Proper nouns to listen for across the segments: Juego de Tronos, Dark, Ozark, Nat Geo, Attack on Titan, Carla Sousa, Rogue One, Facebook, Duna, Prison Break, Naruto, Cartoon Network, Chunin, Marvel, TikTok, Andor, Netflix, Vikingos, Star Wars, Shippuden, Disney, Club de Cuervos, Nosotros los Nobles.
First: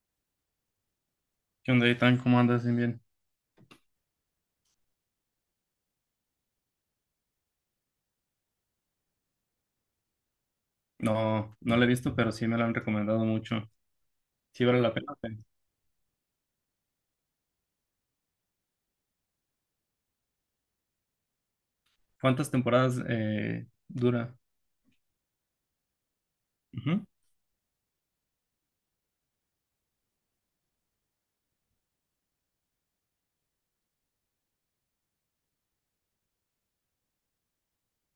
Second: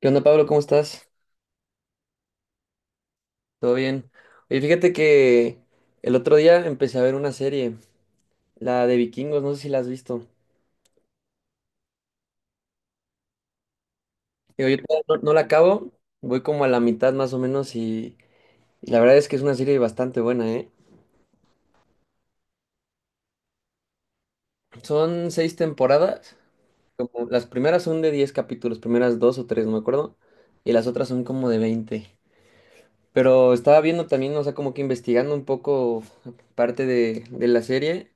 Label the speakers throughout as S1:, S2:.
S1: ¿Qué onda, Pablo? ¿Cómo estás?
S2: ¿Qué onda, Itan? ¿Cómo andas? Bien, bien.
S1: ¿Todo bien? Oye, fíjate que el otro día empecé a ver una serie, la de Vikingos, no sé si la has visto.
S2: No, no la he visto, pero sí me la han recomendado mucho. Sí
S1: Digo, yo
S2: vale la
S1: todavía
S2: pena.
S1: no, no la acabo, voy como a la mitad más o menos y la verdad es que es una serie bastante buena, ¿eh?
S2: ¿Cuántas temporadas dura?
S1: Son seis temporadas,
S2: Ujú.
S1: como las primeras son de 10 capítulos, primeras dos o tres, no me acuerdo, y las otras son como de 20. Pero estaba viendo también, o sea, como que investigando un poco parte de la serie.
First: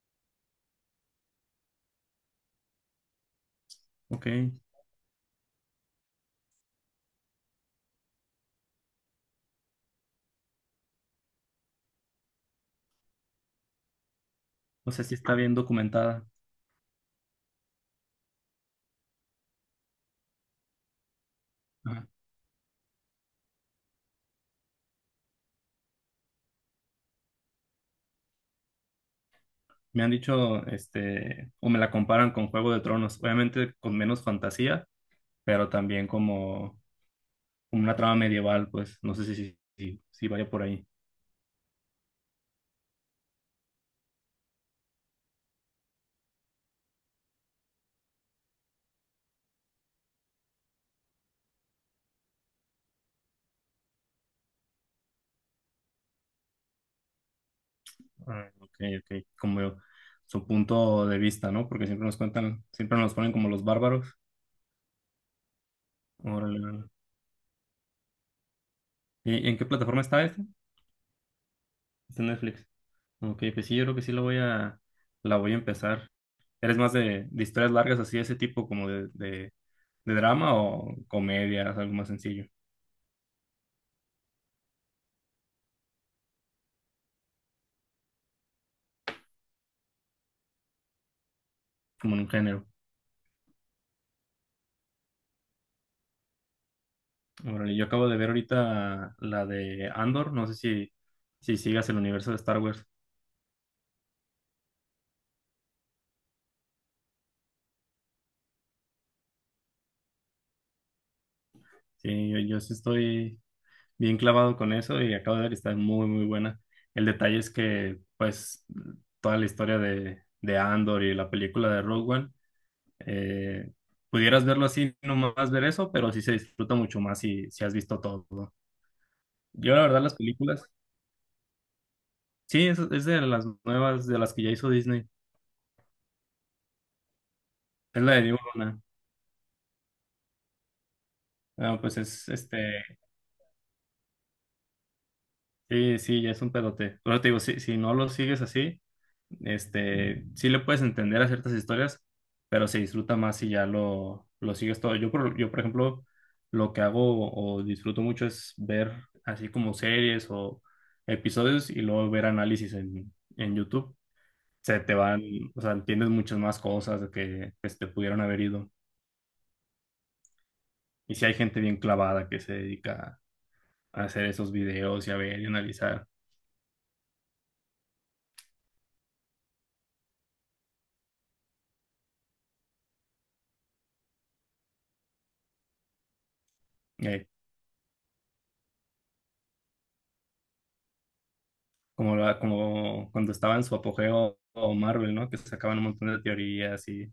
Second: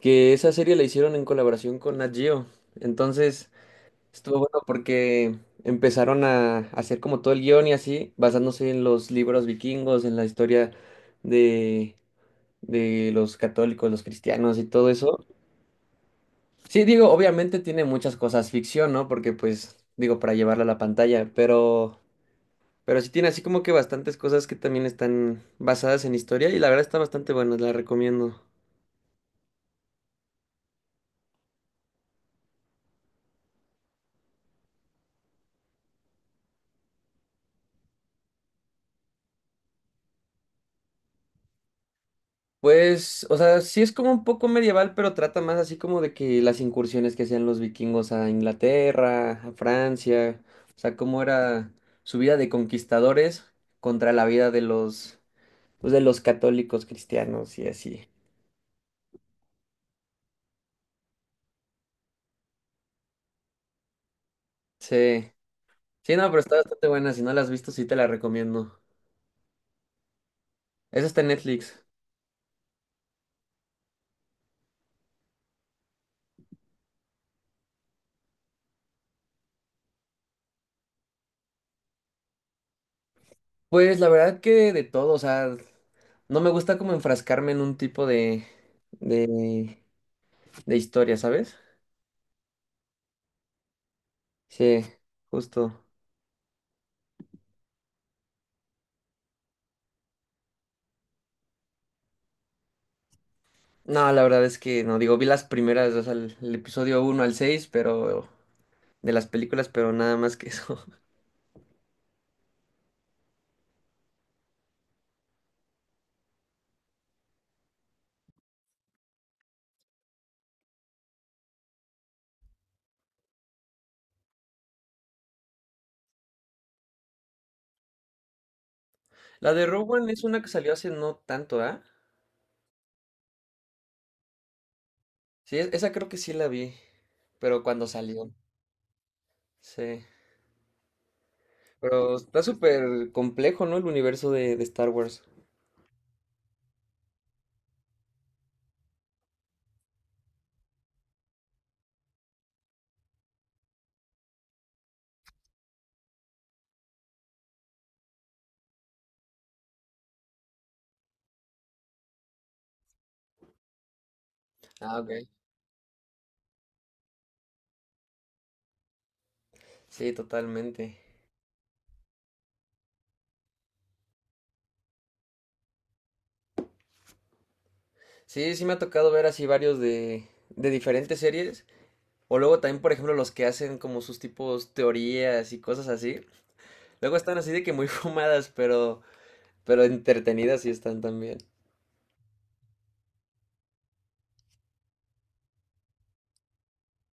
S1: Que esa serie la hicieron en colaboración con Nat Geo. Entonces,
S2: Ok.
S1: estuvo bueno porque empezaron a hacer como todo el guión y así, basándose en los libros vikingos, en la historia de, de los católicos, los cristianos y todo
S2: O sea, sí
S1: eso.
S2: está bien documentada.
S1: Sí, digo, obviamente tiene muchas cosas ficción, ¿no? Porque pues, digo, para llevarla a la pantalla, pero...
S2: Ajá.
S1: Pero sí tiene así como que bastantes cosas que también están basadas en historia y la verdad está bastante buena, la recomiendo.
S2: Me han dicho, o me la comparan con Juego de Tronos. Obviamente con menos fantasía, pero también como una trama medieval, pues. No sé si vaya por ahí.
S1: Pues, o sea, sí es como un poco medieval, pero trata más así como de que las incursiones que hacían los vikingos a Inglaterra, a Francia, o sea, cómo era su vida de conquistadores contra la vida de los, pues, de los católicos cristianos y así.
S2: Ah, ok, ok. Como su punto de vista, ¿no? Porque siempre nos cuentan, siempre nos ponen como los bárbaros.
S1: Sí, sí, no, pero está
S2: Órale,
S1: bastante buena, si no la has visto, sí te la recomiendo.
S2: ¿y en qué plataforma está?
S1: Esa está en Netflix.
S2: Está en Netflix. Ok, pues sí, yo creo que sí la voy a empezar. ¿Eres más de historias largas así, de ese tipo, como de drama o comedias, algo más sencillo,
S1: Pues la verdad que de todo, o sea, no me gusta como enfrascarme en un tipo de, de historia, ¿sabes?
S2: como en un género?
S1: Sí, justo.
S2: Órale, yo acabo de ver ahorita la de Andor, no sé si, si sigas el universo de Star Wars.
S1: No, la verdad es que no, digo, vi las primeras, o sea, el episodio uno al 6 pero de las películas, pero nada más que eso.
S2: Sí, yo sí estoy bien clavado con eso y acabo de ver que está muy, muy buena. El detalle es que, pues, toda la historia de Andor y la película de Rogue One. Eh, Pudieras verlo así, nomás ver eso, pero sí se disfruta mucho más si, si has visto todo, ¿no?
S1: La de
S2: Yo, la
S1: Rogue
S2: verdad,
S1: One
S2: las
S1: es una que
S2: películas,
S1: salió hace no tanto, ¿ah?
S2: sí, es de las nuevas, de las que ya hizo Disney.
S1: Sí, esa creo que sí la vi, pero cuando
S2: Es la
S1: salió,
S2: de Duna.
S1: sí.
S2: Ah, pues
S1: Pero
S2: es.
S1: está súper complejo, ¿no? El universo de Star Wars.
S2: Sí, sí, ya es un pedote. Pero te digo, si, si no lo sigues así, sí le puedes entender a ciertas historias, pero se disfruta más si lo sigues todo. Yo, por ejemplo, lo que hago o disfruto mucho es ver así como series o episodios y luego ver análisis en YouTube. Se te
S1: Ah, ok.
S2: van, o sea, entiendes muchas más cosas de que pues, te pudieron haber ido.
S1: Sí, totalmente.
S2: Y si hay gente bien clavada que se dedica a hacer esos videos y a ver y analizar.
S1: Sí, sí me ha tocado ver así varios de diferentes series. O luego también, por ejemplo, los que hacen como sus tipos teorías y cosas así. Luego
S2: eh,
S1: están así de que muy fumadas, pero... Pero entretenidas sí están también.
S2: como cuando estaba en su apogeo o Marvel, ¿no? Que sacaban un montón de teorías y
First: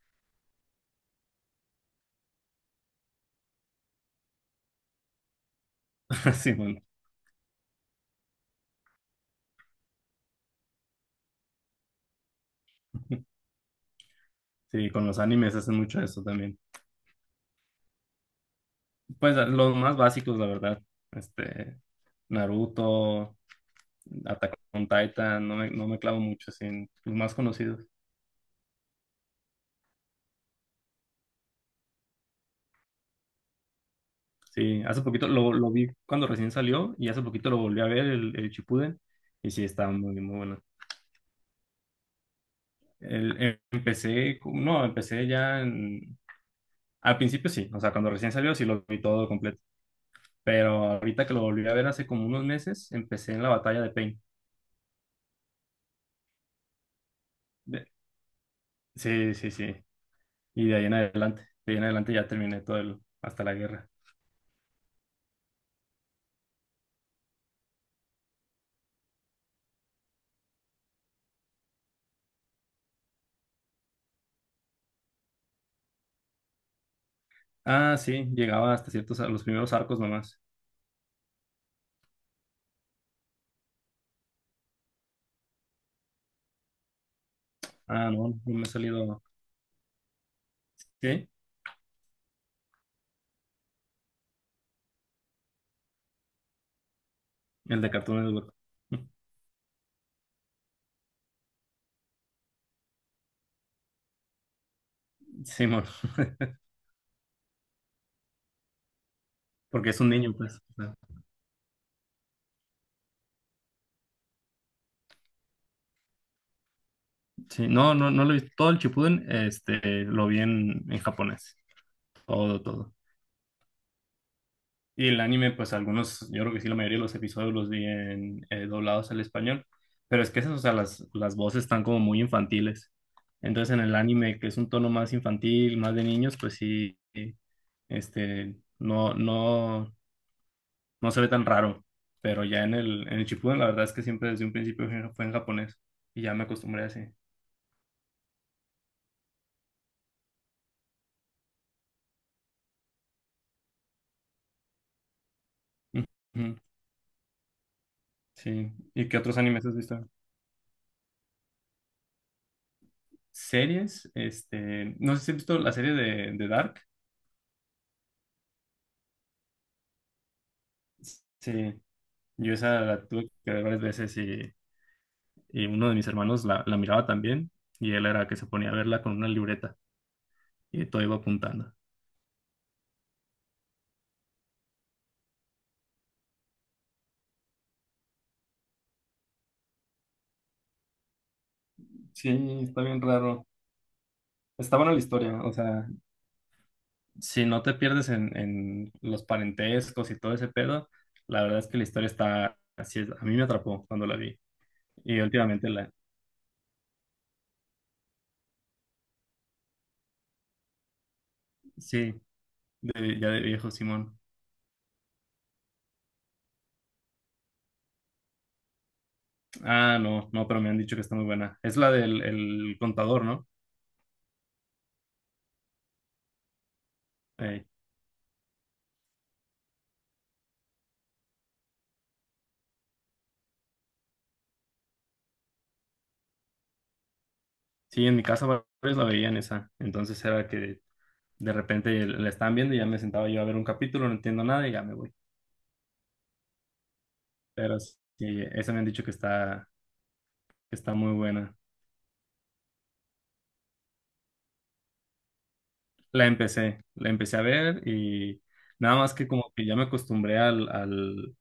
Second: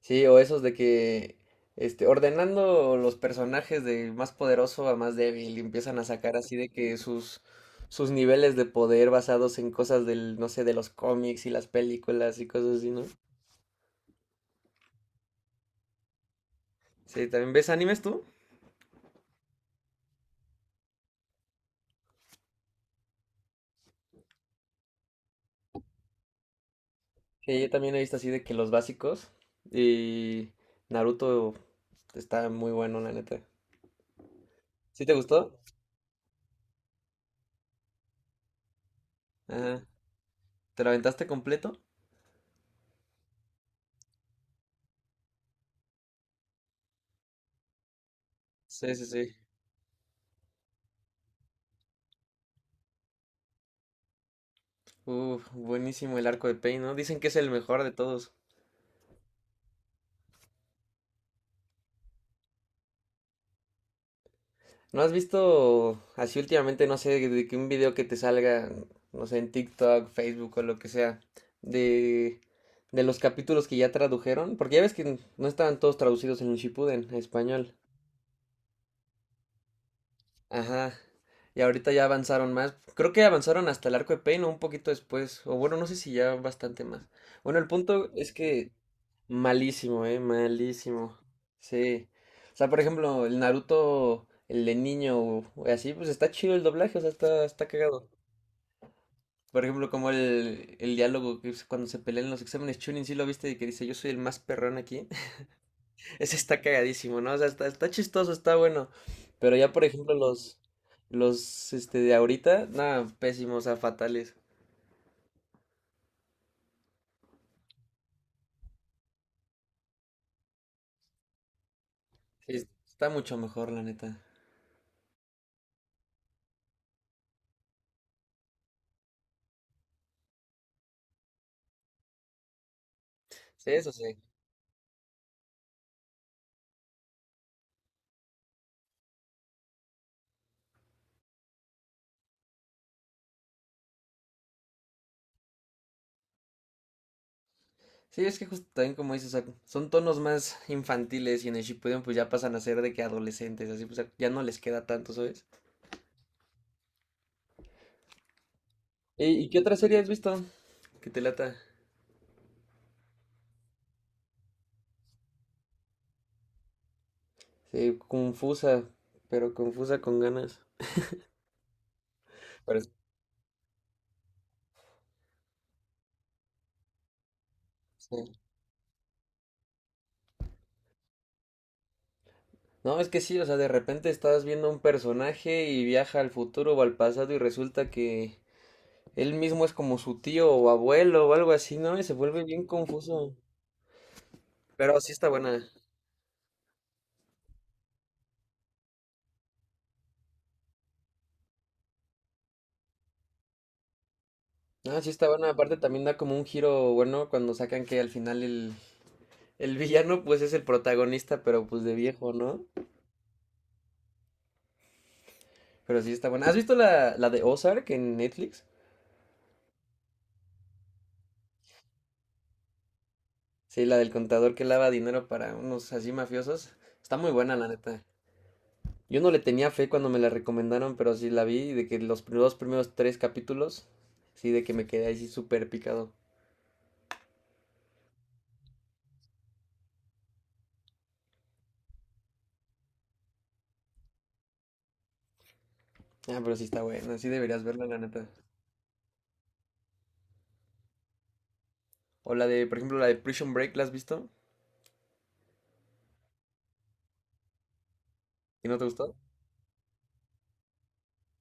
S1: Sí, o esos de que este, ordenando los personajes de más poderoso a más débil, y empiezan a sacar
S2: así,
S1: así de
S2: bueno.
S1: que sus niveles de poder basados en cosas del, no sé, de los cómics y las películas y cosas así, ¿no?
S2: Sí, con los animes hacen mucho eso también.
S1: Sí, ¿también ves animes tú?
S2: Pues los más básicos, la verdad. Este, Naruto, Attack on Titan, no me clavo mucho, sí, en los más
S1: Sí, yo
S2: conocidos.
S1: también he visto así de que los básicos y Naruto está muy bueno, la neta.
S2: Sí, hace
S1: ¿Sí te
S2: poquito
S1: gustó?
S2: lo vi cuando recién salió y hace poquito lo volví a ver, el Shippuden, y sí,
S1: Ajá.
S2: estaba muy, muy bueno.
S1: ¿Te lo aventaste completo?
S2: Empecé, no, al principio sí, o sea, cuando recién salió sí lo
S1: Sí,
S2: vi
S1: sí, sí.
S2: todo completo. Pero ahorita que lo volví a ver hace como unos meses, empecé en la batalla de Pain.
S1: Uf, buenísimo el arco de Pain, ¿no? Dicen que es el mejor
S2: De-
S1: de todos.
S2: Sí, sí, sí. Y de ahí en adelante, de ahí en adelante ya terminé todo el, hasta la guerra.
S1: ¿No has visto así últimamente, no sé, de que un video que te salga, no sé, en TikTok, Facebook o lo que sea, de, de los capítulos que ya tradujeron? Porque ya ves que no estaban todos traducidos en un Shippuden, a español.
S2: Ah, sí, llegaba hasta ciertos, a los primeros arcos nomás.
S1: Ajá. Y ahorita ya avanzaron más. Creo que avanzaron hasta el arco de Pain o un poquito después. O bueno, no sé si ya bastante más. Bueno, el punto
S2: Ah,
S1: es
S2: no, no me ha
S1: que
S2: salido.
S1: malísimo, malísimo.
S2: ¿Sí?
S1: Sí. O sea, por ejemplo, el Naruto, el de niño, o así, pues está chido el doblaje, o sea, está, está
S2: El de
S1: cagado.
S2: Cartoon Network.
S1: Por ejemplo, como el diálogo que es cuando se pelean en los exámenes Chunin, sí lo viste, y que dice, yo soy el más perrón aquí.
S2: Simón,
S1: Ese está cagadísimo, ¿no? O sea, está, está chistoso, está bueno. Pero ya, por
S2: porque es un
S1: ejemplo,
S2: niño, pues,
S1: los,
S2: o sea.
S1: los, este, de ahorita, nada, pésimos, o sea, fatales.
S2: Sí, no, no, no lo he visto. Todo el Shippuden, lo vi en japonés.
S1: Sí,
S2: Todo, todo.
S1: está mucho mejor, la neta.
S2: Y el anime, pues algunos, yo creo que sí, la mayoría de los episodios los vi en doblados al español, pero es que esas, o sea, las voces están como muy infantiles.
S1: Sí,
S2: Entonces en
S1: eso
S2: el
S1: sí.
S2: anime, que es un tono más infantil, más de niños, pues sí, este, no, no, no se ve tan raro, pero ya en el Shippuden, la verdad es que siempre desde un principio fue en japonés y ya me acostumbré así.
S1: Sí, es que justo también como dices, o sea, son tonos más infantiles y en el Shippuden pues ya pasan a ser de que adolescentes, así pues ya no les queda tanto, ¿sabes?
S2: Ujú. Sí, ¿y qué
S1: ¿Y,
S2: otros
S1: y qué
S2: animes
S1: otra
S2: has
S1: serie
S2: visto?
S1: has visto? Que te lata.
S2: Series, no sé si has visto la serie de Dark.
S1: Sí, confusa, pero confusa con ganas.
S2: Sí, yo
S1: Pero
S2: esa
S1: es-
S2: la tuve que ver varias veces y uno de mis hermanos la miraba también y él era que
S1: sí.
S2: se ponía a verla con una libreta y todo iba apuntando.
S1: No, es que sí, o sea, de repente estás viendo un personaje y viaja al futuro o al pasado y resulta que él mismo es como su tío o abuelo o algo así, ¿no? Y se
S2: Sí,
S1: vuelve bien
S2: está bien
S1: confuso.
S2: raro. Está buena la
S1: Pero sí está
S2: historia, o
S1: buena.
S2: sea, si no te pierdes en los parentescos y todo ese pedo, la verdad es que la historia está así, a mí me atrapó cuando la vi.
S1: Ah, sí
S2: Y
S1: está bueno.
S2: últimamente
S1: Aparte
S2: la,
S1: también da como un giro bueno cuando sacan que al final el villano pues es el protagonista, pero pues de
S2: sí,
S1: viejo, ¿no?
S2: ya de viejo Simón.
S1: Pero sí está bueno. ¿Has visto la de Ozark en Netflix?
S2: Ah, no, no, pero me han dicho que está muy buena. Es la del el contador, ¿no?
S1: Sí, la del contador que lava dinero para unos así mafiosos. Está muy buena,
S2: Ey.
S1: la neta. Yo no le tenía fe cuando me la recomendaron, pero sí la vi y de que los primeros tres capítulos, sí, de que me quedé así súper picado.
S2: Sí, en mi casa varios la veían esa. Entonces era que de repente la están viendo y ya me sentaba yo a ver un capítulo, no entiendo nada y ya me voy.
S1: Ah, pero sí está buena, sí deberías
S2: Pero
S1: verla, la neta.
S2: sí, esa me han dicho que que está muy buena.
S1: O la de, por ejemplo, la de Prison Break, ¿la has visto?
S2: La empecé a ver y
S1: ¿Y no te
S2: nada
S1: gustó?
S2: más que como que ya me acostumbré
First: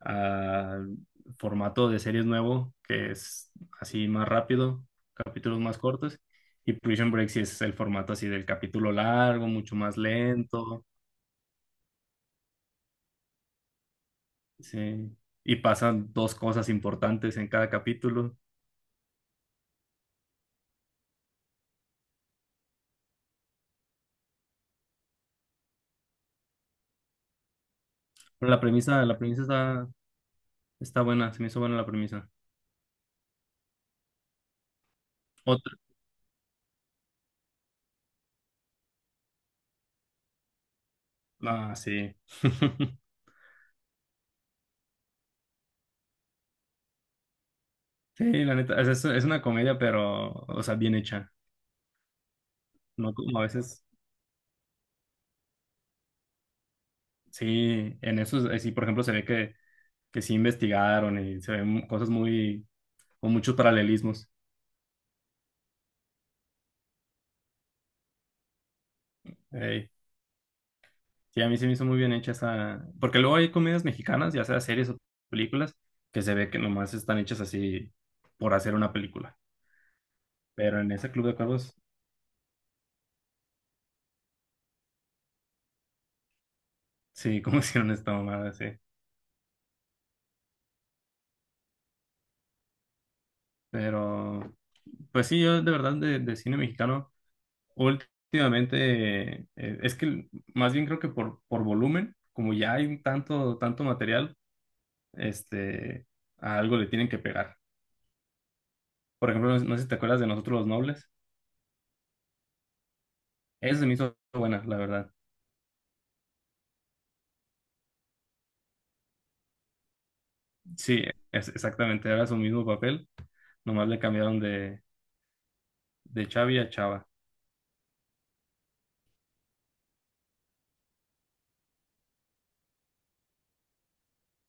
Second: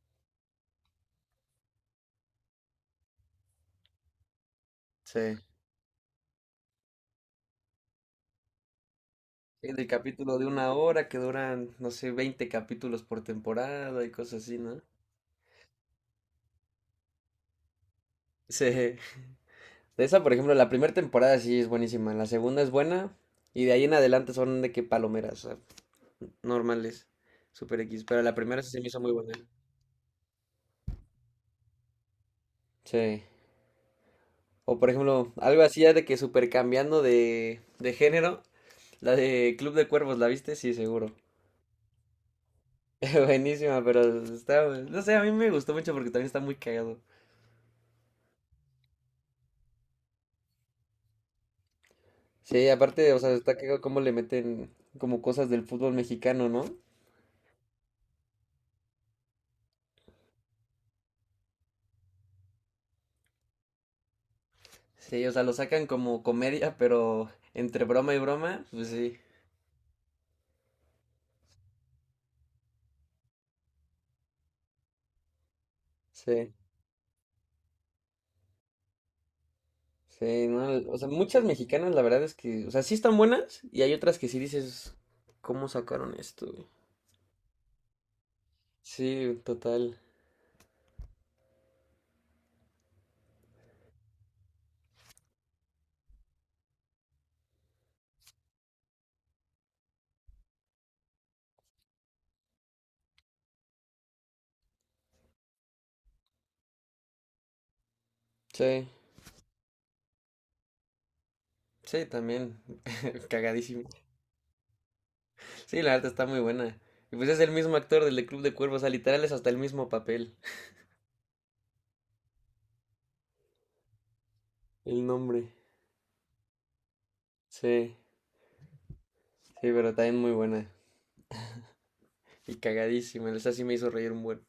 S2: al formato de series nuevo, que es así más rápido,
S1: Sí.
S2: capítulos más cortos. Y Prison Break sí es el formato así del capítulo largo,
S1: Sí,
S2: mucho
S1: del
S2: más
S1: capítulo de una
S2: lento,
S1: hora que duran, no sé, 20 capítulos por temporada y cosas así, ¿no?
S2: sí. Y pasan dos cosas importantes en cada capítulo.
S1: Sí. De esa, por ejemplo, la primera temporada sí es buenísima, la segunda es buena y de ahí en adelante son de que palomeras, o sea, normales, super X, pero la primera sí se me hizo muy
S2: La
S1: buena.
S2: premisa está, está buena, se me hizo buena la premisa.
S1: Sí. O por ejemplo, algo
S2: Otra.
S1: así ya de que super cambiando de género, la de Club de Cuervos, ¿la viste? Sí, seguro.
S2: Ah, sí.
S1: Buenísima, pero está, no sé, a mí me gustó mucho porque también está muy cagado.
S2: Sí, la neta, o sea, es una comedia, pero, o sea, bien hecha.
S1: Sí, aparte,
S2: No
S1: o sea,
S2: como a
S1: está cagado
S2: veces,
S1: cómo le meten como cosas del fútbol mexicano, ¿no?
S2: sí, en eso, sí, por ejemplo, que sí investigaron y se ven cosas muy, con muchos paralelismos.
S1: Sí, o sea, lo sacan como comedia, pero entre broma y broma, pues sí.
S2: Ey, sí, a mí se me hizo muy bien hecha esa, porque luego hay comedias mexicanas, ya sea series o películas, que se ve
S1: Sí,
S2: que nomás están hechas así por hacer una película.
S1: sí, no,
S2: Pero
S1: el-
S2: en
S1: o sea,
S2: ese Club de
S1: muchas
S2: Cuervos,
S1: mexicanas la verdad es que, o sea, sí están buenas y hay otras que sí dices, ¿cómo sacaron esto, güey?
S2: sí, como hicieron esta mamada, sí.
S1: Sí, total.
S2: Pero, pues sí, yo de verdad de cine mexicano, últimamente, es que más bien creo que por volumen, como ya hay un tanto, tanto material, este, a algo le tienen que pegar.
S1: Sí,
S2: Por ejemplo, no sé si te acuerdas de Nosotros los Nobles.
S1: sí, también.
S2: Esa se
S1: Cagadísimo.
S2: me hizo buena, la verdad.
S1: Sí, la verdad está muy buena. Y pues es el mismo actor del de Club de Cuervos, o sea, literal es hasta el mismo papel.
S2: Sí, es exactamente, era su mismo papel, nomás le cambiaron
S1: El nombre.
S2: de Chavi a Chava.
S1: Sí, sí, pero también muy buena. Y cagadísima, esa sí me hizo reír un buen.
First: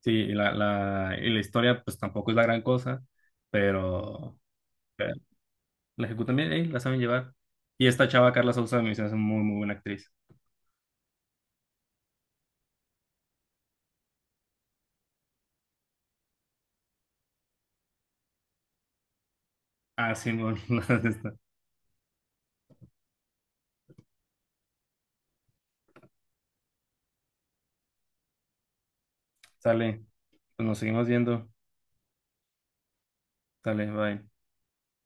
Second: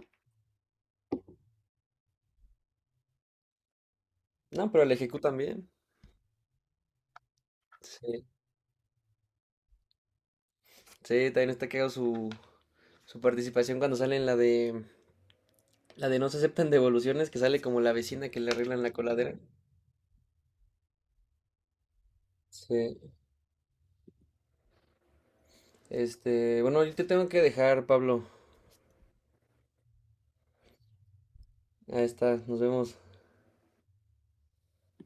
S2: Sí, y la historia pues tampoco es la gran cosa, pero...
S1: No, pero el Ejecu también.
S2: La ejecutan bien, ey, la saben llevar. Y esta
S1: Sí,
S2: chava, Carla Sousa, me dice, es muy, muy buena actriz.
S1: sí, también está cagado su participación cuando sale en la de no se aceptan devoluciones, que sale como la vecina que le arreglan la coladera.
S2: Ah, sí, bueno, esta.
S1: Sí. Este, bueno, yo te tengo que dejar, Pablo.
S2: Sale, pues nos seguimos viendo.
S1: Ahí está, nos vemos.
S2: Sale, bye.